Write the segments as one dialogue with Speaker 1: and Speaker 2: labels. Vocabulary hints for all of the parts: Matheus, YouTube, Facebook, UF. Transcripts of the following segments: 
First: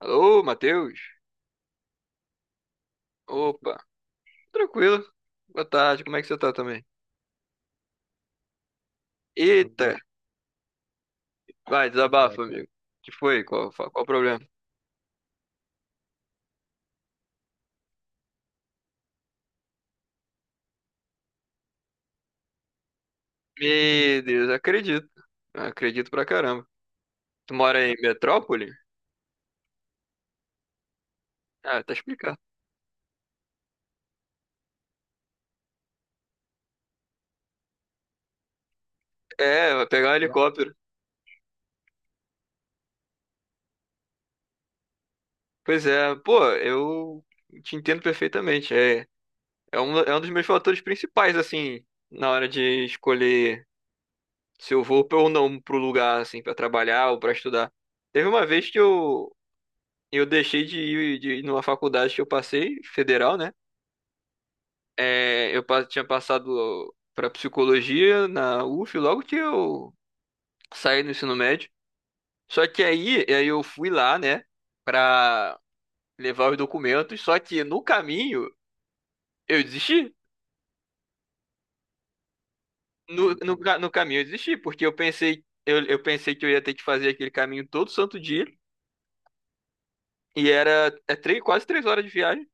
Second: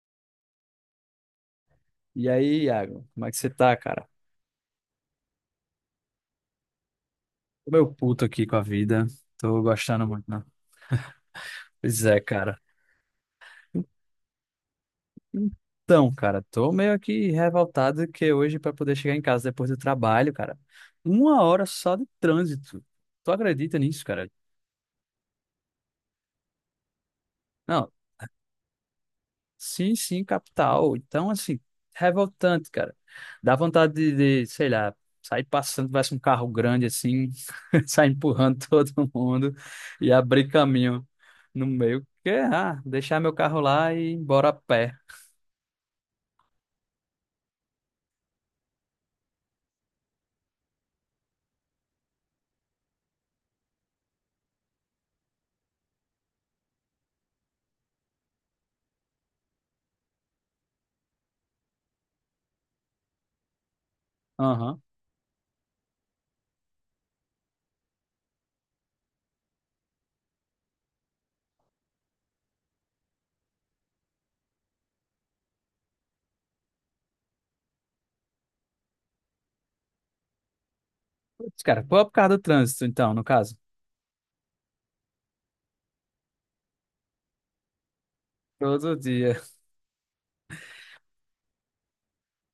Speaker 1: Alô, Matheus?
Speaker 2: E aí, Iago, como é que você tá,
Speaker 1: Opa,
Speaker 2: cara?
Speaker 1: tranquilo. Boa tarde, como é que você tá também?
Speaker 2: Tô meio puto aqui com a vida. Tô
Speaker 1: Eita,
Speaker 2: gostando muito, não.
Speaker 1: vai,
Speaker 2: Pois é,
Speaker 1: desabafa,
Speaker 2: cara.
Speaker 1: amigo. O Que foi? Qual o problema?
Speaker 2: Então, cara, tô meio aqui revoltado que hoje pra poder chegar em casa depois do trabalho, cara, uma hora só de trânsito. Tu acredita nisso,
Speaker 1: Meu
Speaker 2: cara?
Speaker 1: Deus, acredito. Acredito pra caramba. Tu mora
Speaker 2: Não,
Speaker 1: em Metrópole?
Speaker 2: sim, sim, capital. Então, assim,
Speaker 1: Ah, tá explicado.
Speaker 2: revoltante, cara. Dá vontade de, sei lá, sair passando, tivesse um carro grande assim, sair empurrando todo mundo
Speaker 1: É, vai pegar
Speaker 2: e
Speaker 1: um
Speaker 2: abrir
Speaker 1: helicóptero.
Speaker 2: caminho no meio. Que, ah, deixar meu carro lá e ir embora a pé.
Speaker 1: Pois é, pô, eu te entendo perfeitamente. É um dos meus fatores principais, assim, na hora de escolher se eu vou ou não pro lugar, assim, pra trabalhar ou pra estudar. Teve uma vez que eu deixei de ir numa faculdade que eu passei, federal, né?
Speaker 2: Aham.
Speaker 1: Eu tinha passado para psicologia na UF logo que eu saí do ensino médio. Só que aí eu fui lá, né, pra levar os documentos. Só que no caminho eu desisti.
Speaker 2: Putz, cara, pô, por causa do trânsito, então, no
Speaker 1: No,
Speaker 2: caso.
Speaker 1: no, ca- no caminho eu desisti, porque eu pensei que eu ia ter que fazer aquele caminho todo santo dia.
Speaker 2: Todo dia.
Speaker 1: E quase 3 horas de viagem.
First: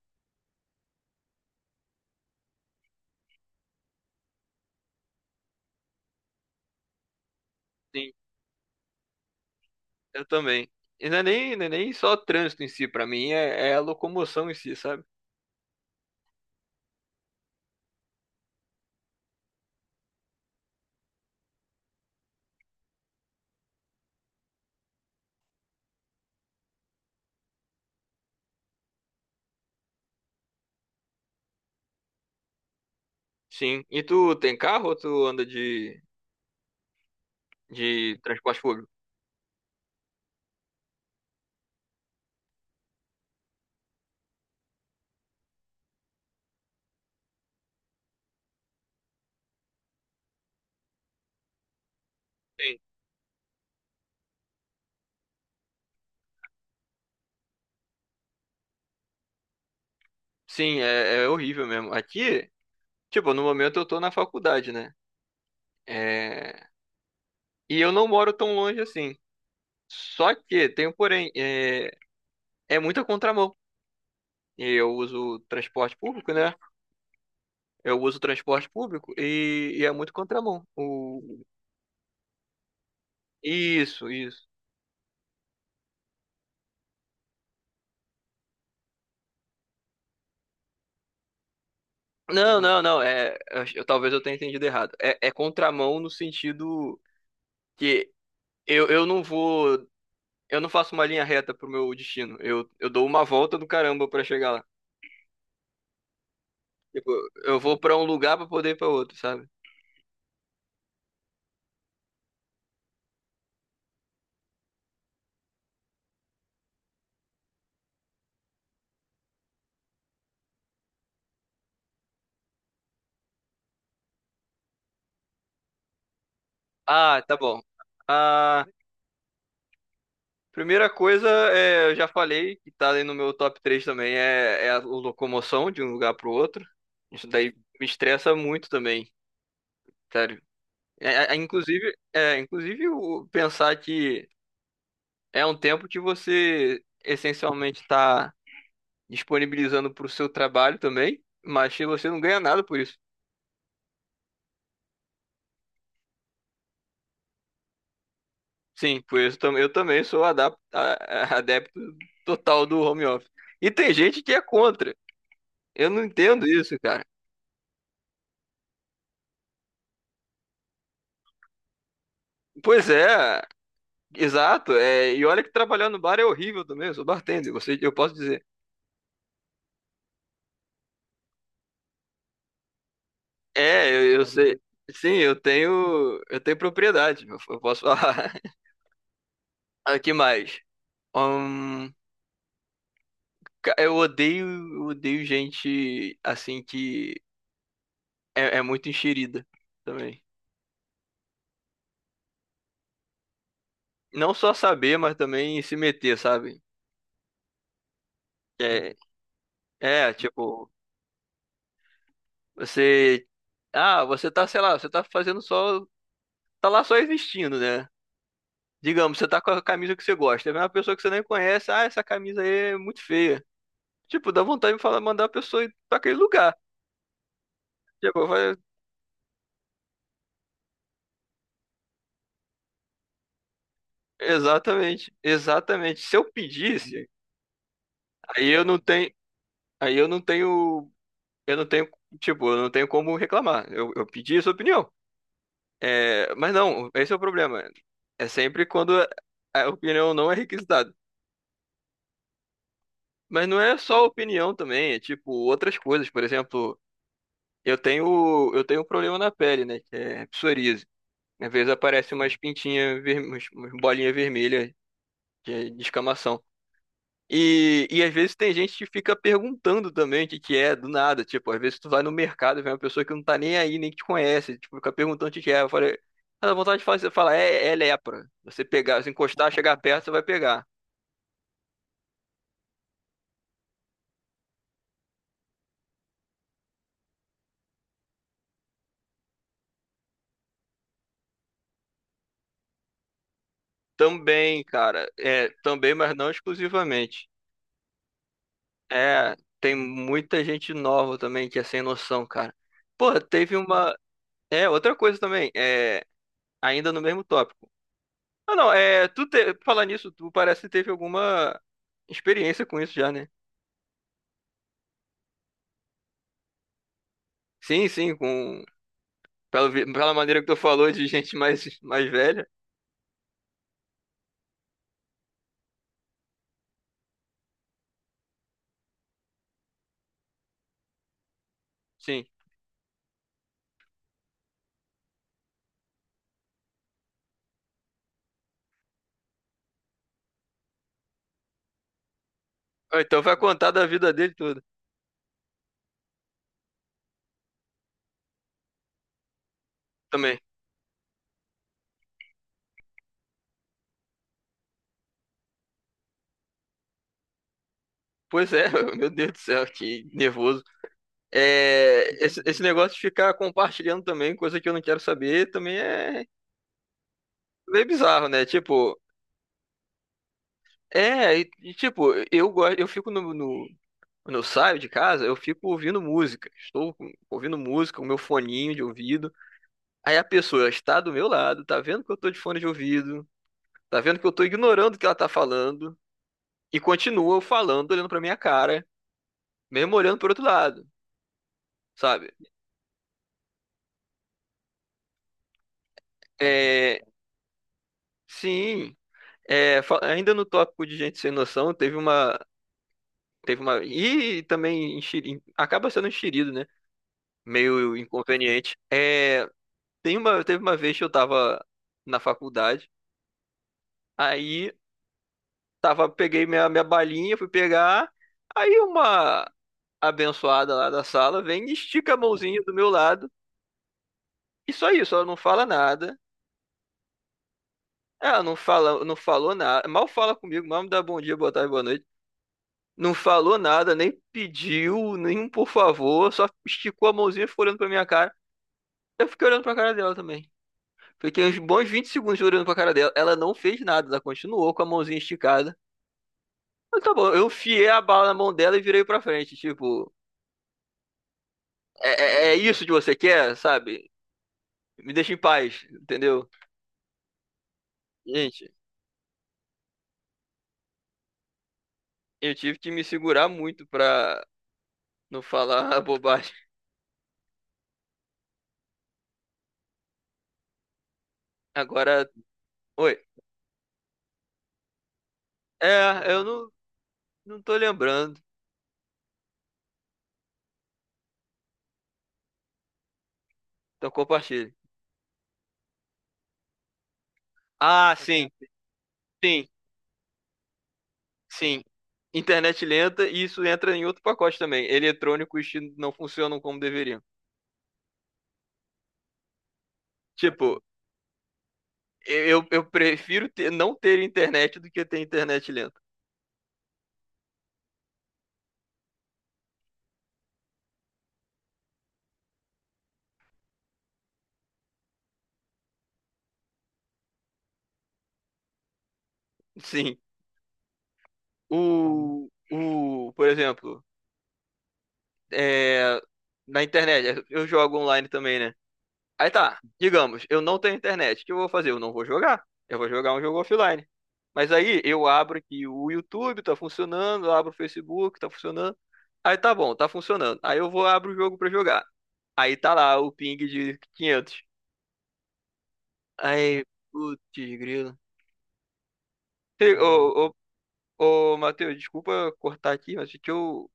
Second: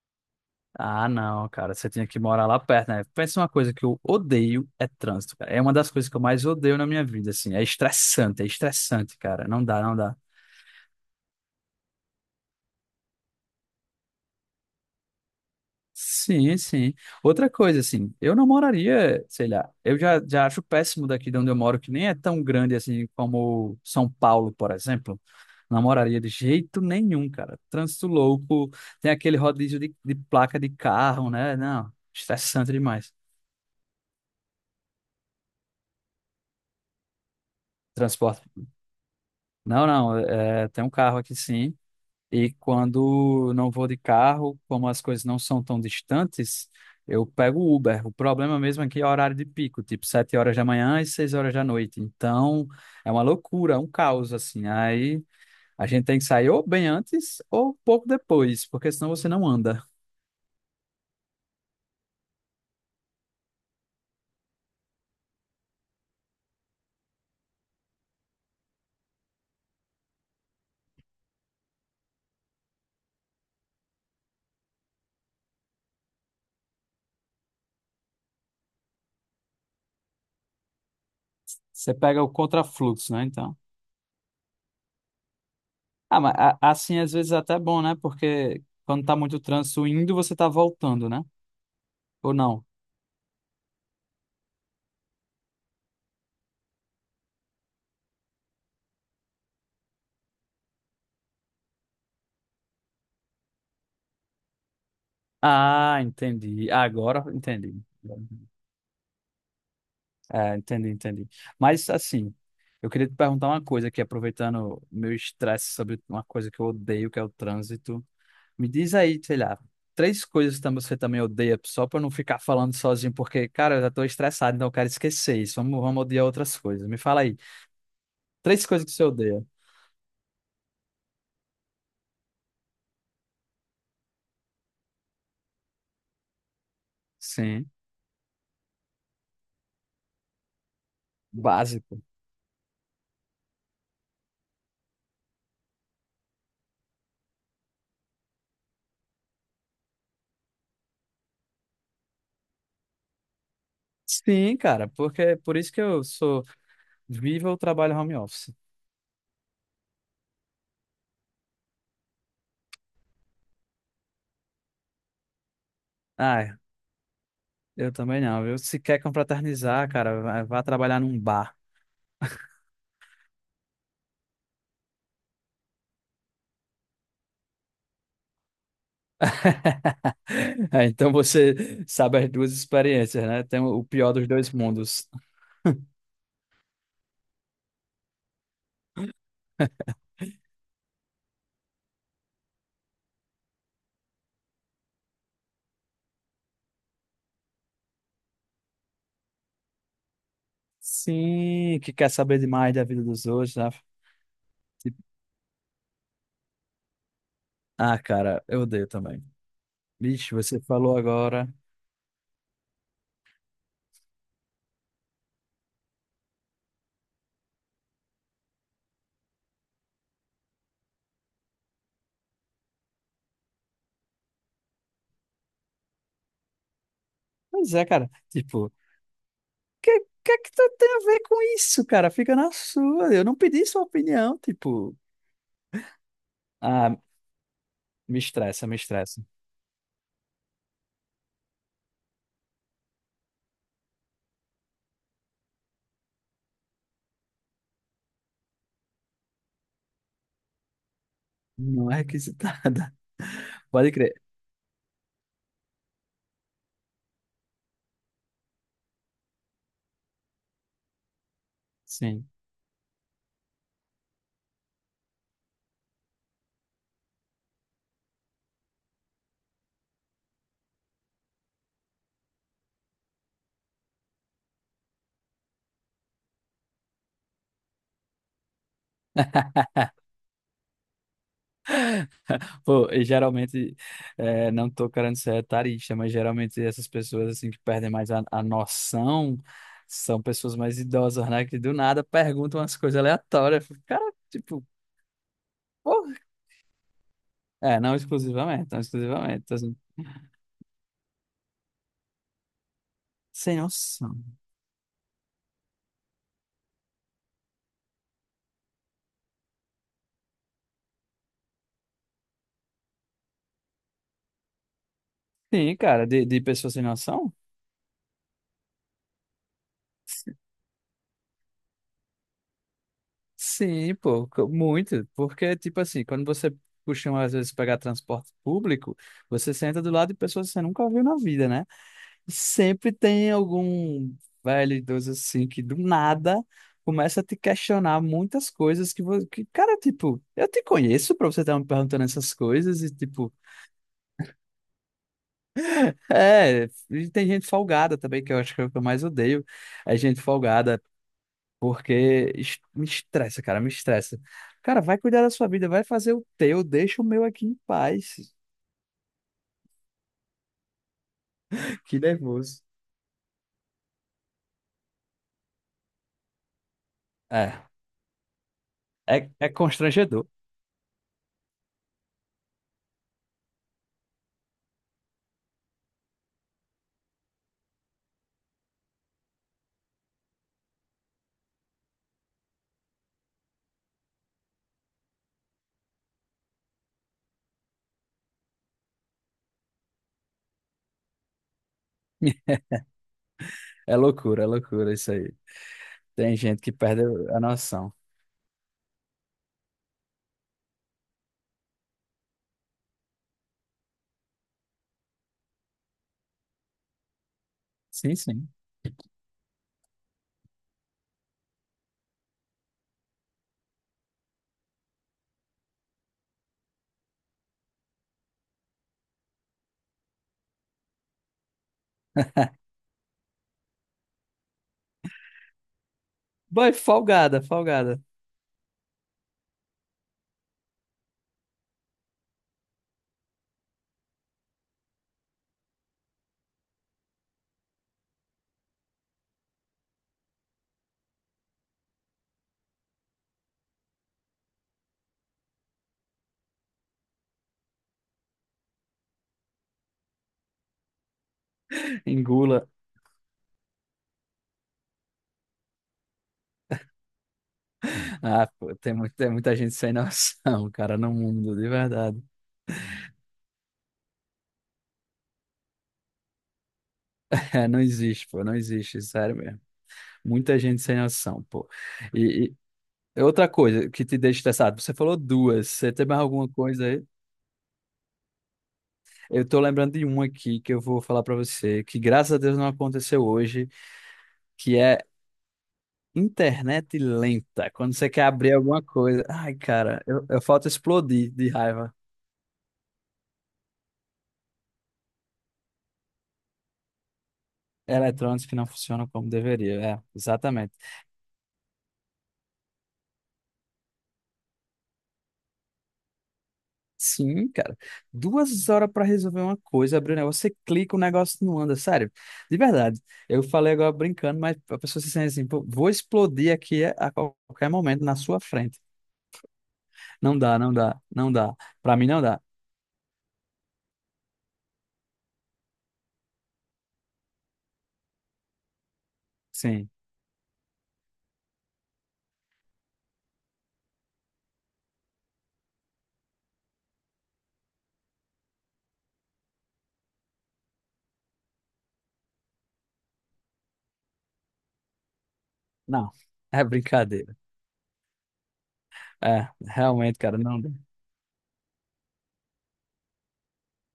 Speaker 2: Ah, não, cara, você tinha que morar lá perto, né? Pensa, uma coisa que eu odeio é trânsito, cara. É uma das coisas que eu mais odeio na minha vida, assim. É estressante, cara. Não dá, não dá.
Speaker 1: Eu também. E não é nem só trânsito em si, pra mim é a locomoção em si, sabe?
Speaker 2: Sim, sim. Outra coisa, assim, eu não moraria, sei lá, eu já acho péssimo daqui de onde eu moro, que nem é tão grande assim como São Paulo, por exemplo. Não moraria de jeito nenhum, cara. Trânsito louco, tem aquele rodízio de placa de carro, né? Não, estressante demais.
Speaker 1: Sim. E tu tem carro ou tu anda de
Speaker 2: Transporte.
Speaker 1: transporte público?
Speaker 2: Não, não, é, tem um carro aqui sim. E quando não vou de carro, como as coisas não são tão distantes, eu pego o Uber. O problema mesmo aqui é o horário de pico, tipo 7 horas da manhã e 6 horas da noite. Então,
Speaker 1: Sim.
Speaker 2: é uma loucura, é um caos, assim. Aí a gente tem que sair ou bem antes ou um pouco depois, porque senão você não anda.
Speaker 1: Sim, é horrível mesmo. Aqui, tipo, no momento eu tô na faculdade, né? É... E eu não moro tão longe assim. Só que, tem um porém, é muita contramão. E eu uso transporte público, né? Eu uso transporte público e é muito contramão.
Speaker 2: Você pega o contrafluxo, né? Então.
Speaker 1: Isso, isso.
Speaker 2: Ah, mas assim às vezes é até bom, né? Porque quando tá muito trânsito indo, você tá voltando, né? Ou
Speaker 1: Não,
Speaker 2: não?
Speaker 1: não, não. Talvez eu tenha entendido errado. É contramão no sentido que eu não vou. Eu não faço uma linha reta pro meu destino. Eu dou uma volta do caramba pra chegar lá.
Speaker 2: Ah, entendi.
Speaker 1: Tipo,
Speaker 2: Agora
Speaker 1: eu
Speaker 2: entendi.
Speaker 1: vou pra um lugar pra poder ir pra outro, sabe?
Speaker 2: É, entendi, entendi. Mas assim, eu queria te perguntar uma coisa aqui, aproveitando meu estresse sobre uma coisa que eu odeio, que é o trânsito. Me diz aí, sei lá, 3 coisas que você também odeia, só para eu não ficar falando sozinho, porque, cara, eu já tô estressado, então eu quero esquecer isso. Vamos, vamos odiar outras coisas. Me fala
Speaker 1: Ah,
Speaker 2: aí,
Speaker 1: tá bom.
Speaker 2: três
Speaker 1: A
Speaker 2: coisas que você odeia.
Speaker 1: primeira coisa, eu já falei, que tá ali no meu top 3 também, é a locomoção de um lugar pro outro. Isso daí
Speaker 2: Sim,
Speaker 1: me estressa muito também, sério.
Speaker 2: básico.
Speaker 1: Inclusive o pensar que. É um tempo que você essencialmente está disponibilizando para o seu trabalho também, mas que você não ganha nada por isso.
Speaker 2: Sim, cara, porque por isso que eu sou vivo ou trabalho home office.
Speaker 1: Sim, por isso eu também sou adepto total do home office. E tem gente que é contra. Eu não
Speaker 2: Ah,
Speaker 1: entendo
Speaker 2: é.
Speaker 1: isso, cara.
Speaker 2: Eu também não. Eu se quer confraternizar, cara, vá trabalhar num bar.
Speaker 1: Pois é, exato. E olha que trabalhar no bar é horrível também. Eu sou bartender, eu posso dizer.
Speaker 2: Ah, então você sabe as duas experiências, né? Tem o
Speaker 1: É,
Speaker 2: pior
Speaker 1: eu, eu
Speaker 2: dos dois
Speaker 1: sei.
Speaker 2: mundos.
Speaker 1: Sim, eu tenho propriedade. Eu posso falar. Aqui mais. Um, Ca- Eu odeio, eu odeio gente assim que é muito enxerida também.
Speaker 2: Sim, que quer saber demais da vida dos outros, né?
Speaker 1: Não só saber,
Speaker 2: Tipo,
Speaker 1: mas também se meter, sabe?
Speaker 2: ah, cara, eu odeio
Speaker 1: É,
Speaker 2: também.
Speaker 1: é,
Speaker 2: Vixe, você
Speaker 1: tipo,
Speaker 2: falou agora.
Speaker 1: você. Ah, você tá, sei lá, você tá fazendo só. Tá lá só existindo, né? Digamos, você tá com a camisa que você gosta. Vem uma pessoa que você nem conhece, ah, essa camisa aí é muito feia. Tipo, dá vontade de falar, mandar a pessoa ir pra aquele lugar.
Speaker 2: Pois é, cara.
Speaker 1: Tipo, eu falei,
Speaker 2: Tipo, que que é que tu tem a ver com isso, cara? Fica na sua. Eu não pedi sua opinião, tipo.
Speaker 1: exatamente, exatamente. Se eu
Speaker 2: Ah,
Speaker 1: pedisse,
Speaker 2: me
Speaker 1: aí eu
Speaker 2: estressa, me
Speaker 1: não tenho.
Speaker 2: estressa.
Speaker 1: Aí eu não tenho. Eu não tenho, eu não tenho como reclamar. Eu pedi a sua opinião. É, mas não, esse é o problema. É sempre quando a opinião não é requisitada.
Speaker 2: Não é requisitada.
Speaker 1: Mas não é
Speaker 2: Pode
Speaker 1: só
Speaker 2: crer.
Speaker 1: opinião também, é tipo outras coisas. Por exemplo, eu tenho um problema na pele, né? Que é psoríase. Às vezes aparece
Speaker 2: Sim.
Speaker 1: umas pintinhas, umas bolinhas vermelhas de escamação. E às vezes tem gente que fica perguntando também o que que é do nada. Tipo, às vezes tu vai no mercado e vê uma pessoa que não tá nem aí, nem que te conhece. Tipo, fica perguntando o que que é. Eu falei, ah, dá vontade de falar, você fala, é lepra. Você pegar, se encostar, chegar perto, você vai pegar.
Speaker 2: Pô, e geralmente, é, não tô querendo ser etarista, mas geralmente essas pessoas assim que perdem mais a noção são pessoas mais idosas, né? Que do nada perguntam umas coisas aleatórias. Eu fico, cara,
Speaker 1: Também,
Speaker 2: tipo,
Speaker 1: cara, também,
Speaker 2: porra.
Speaker 1: mas não exclusivamente.
Speaker 2: É, não exclusivamente, não
Speaker 1: É,
Speaker 2: exclusivamente. Tô
Speaker 1: tem
Speaker 2: assim,
Speaker 1: muita gente nova também que é sem noção, cara. Porra, teve
Speaker 2: sem
Speaker 1: uma.
Speaker 2: noção.
Speaker 1: Outra coisa também, ainda no mesmo tópico. Ah, não, falar nisso, tu parece que teve alguma experiência com isso já, né?
Speaker 2: Sim, cara, de pessoas sem noção?
Speaker 1: Sim, sim, pela maneira que tu falou de gente mais velha.
Speaker 2: Sim, pô, muito. Porque, tipo assim, quando você costuma às vezes pegar transporte público, você senta do lado de pessoas que você nunca viu na vida, né?
Speaker 1: Sim.
Speaker 2: Sempre tem algum velho idoso assim que do nada começa a te questionar muitas coisas que, que cara, tipo, eu te conheço pra você estar me perguntando essas coisas e,
Speaker 1: Ah, então
Speaker 2: tipo,
Speaker 1: vai contar da vida dele toda
Speaker 2: é, e tem gente folgada também, que eu acho que é o que eu mais odeio, é gente
Speaker 1: também.
Speaker 2: folgada, porque me estressa. Cara, vai cuidar da sua vida, vai fazer o teu, deixa o meu aqui em paz.
Speaker 1: Pois é, meu Deus do céu, que nervoso.
Speaker 2: Que
Speaker 1: Esse
Speaker 2: nervoso.
Speaker 1: negócio de ficar compartilhando também coisa que eu não quero saber também é
Speaker 2: É,
Speaker 1: meio bizarro, né? Tipo,
Speaker 2: é constrangedor.
Speaker 1: eu fico no, no quando eu saio de casa, eu fico ouvindo música. Estou ouvindo música, o meu foninho de ouvido. Aí a pessoa está do meu lado, tá vendo que eu tô de fone de ouvido, tá vendo que eu tô ignorando o que ela tá falando, e continua falando, olhando pra minha cara, mesmo olhando pro outro lado, sabe?
Speaker 2: É loucura isso aí. Tem gente que perde
Speaker 1: É,
Speaker 2: a noção.
Speaker 1: sim, ainda no tópico de gente sem noção, teve uma, e também acaba sendo enxerido, né? Meio
Speaker 2: Sim, sim.
Speaker 1: inconveniente. Teve uma vez que eu tava na faculdade, aí peguei minha balinha, fui pegar, aí uma abençoada lá da sala vem e estica a mãozinha do meu lado. E só isso, ela não fala nada.
Speaker 2: Boy, folgada, folgada.
Speaker 1: Ela não falou nada. Mal fala comigo, mal me dá bom dia, boa tarde, boa noite. Não falou nada, nem pediu, nem um por favor, só esticou a mãozinha e ficou olhando pra minha cara. Eu fiquei olhando pra cara dela também. Fiquei uns bons 20 segundos olhando pra cara dela. Ela não fez nada, ela continuou com a mãozinha esticada. Eu, tá bom, eu enfiei a bala na mão dela e virei pra frente. Tipo, é
Speaker 2: Engula.
Speaker 1: isso que você quer, sabe? Me deixa em paz, entendeu?
Speaker 2: Ah,
Speaker 1: Gente,
Speaker 2: pô, tem, tem muita gente sem noção, cara, no mundo, de verdade.
Speaker 1: eu tive que me segurar muito pra não falar a bobagem.
Speaker 2: É, não existe, pô, não existe, sério mesmo. Muita gente sem noção, pô.
Speaker 1: Agora,
Speaker 2: E,
Speaker 1: oi.
Speaker 2: e outra coisa que te deixa estressado, você falou duas, você tem mais
Speaker 1: É, eu
Speaker 2: alguma
Speaker 1: não,
Speaker 2: coisa aí?
Speaker 1: não tô lembrando.
Speaker 2: Eu tô lembrando de uma aqui que eu vou falar pra você, que graças a Deus não aconteceu hoje,
Speaker 1: Então compartilhe.
Speaker 2: que é internet lenta. Quando você
Speaker 1: Ah,
Speaker 2: quer
Speaker 1: sim,
Speaker 2: abrir alguma coisa, ai,
Speaker 1: sim,
Speaker 2: cara, eu falto explodir de
Speaker 1: sim.
Speaker 2: raiva.
Speaker 1: Internet lenta e isso entra em outro pacote também. Eletrônicos que não funcionam como deveriam.
Speaker 2: Eletrônicos que não funcionam como deveria. É, exatamente.
Speaker 1: Tipo, eu prefiro não ter internet do que ter internet lenta.
Speaker 2: Sim, cara. 2 horas para resolver uma coisa, abrir um negócio, você clica, o negócio não anda, sério. De verdade. Eu falei agora brincando, mas a pessoa se sente assim, pô, vou explodir aqui a qualquer momento na sua frente.
Speaker 1: Sim.
Speaker 2: Não dá, não dá, não dá. Para mim não dá.
Speaker 1: Por exemplo, é, na internet, eu jogo online também, né? Aí tá,
Speaker 2: Sim.
Speaker 1: digamos, eu não tenho internet. O que eu vou fazer? Eu não vou jogar. Eu vou jogar um jogo offline. Mas aí eu abro aqui o YouTube, tá funcionando, eu abro o Facebook, tá funcionando. Aí tá bom, tá funcionando. Aí eu vou abro o jogo pra jogar. Aí tá lá o ping de 500.
Speaker 2: Não. É
Speaker 1: Aí,
Speaker 2: brincadeira.
Speaker 1: putz, grilo.
Speaker 2: É,
Speaker 1: Ei,
Speaker 2: realmente, cara,
Speaker 1: Ô,
Speaker 2: não dá.
Speaker 1: ô, ô, Matheus, desculpa cortar aqui, mas é que eu,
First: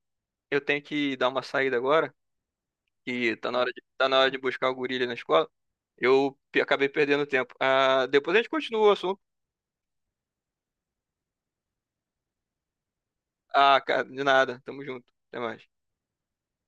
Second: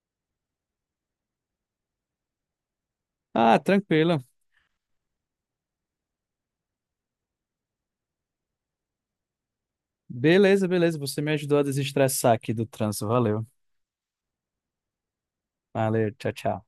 Speaker 1: eu tenho que dar uma saída agora, que tá na
Speaker 2: Ah,
Speaker 1: hora de, tá
Speaker 2: tranquilo.
Speaker 1: na hora de buscar o gorila na escola. Acabei perdendo tempo. Ah, depois a gente continua o assunto.
Speaker 2: Beleza, beleza. Você me ajudou a desestressar aqui do trânsito. Valeu.
Speaker 1: Ah, cara, de nada. Tamo junto. Até mais.
Speaker 2: Valeu, tchau, tchau.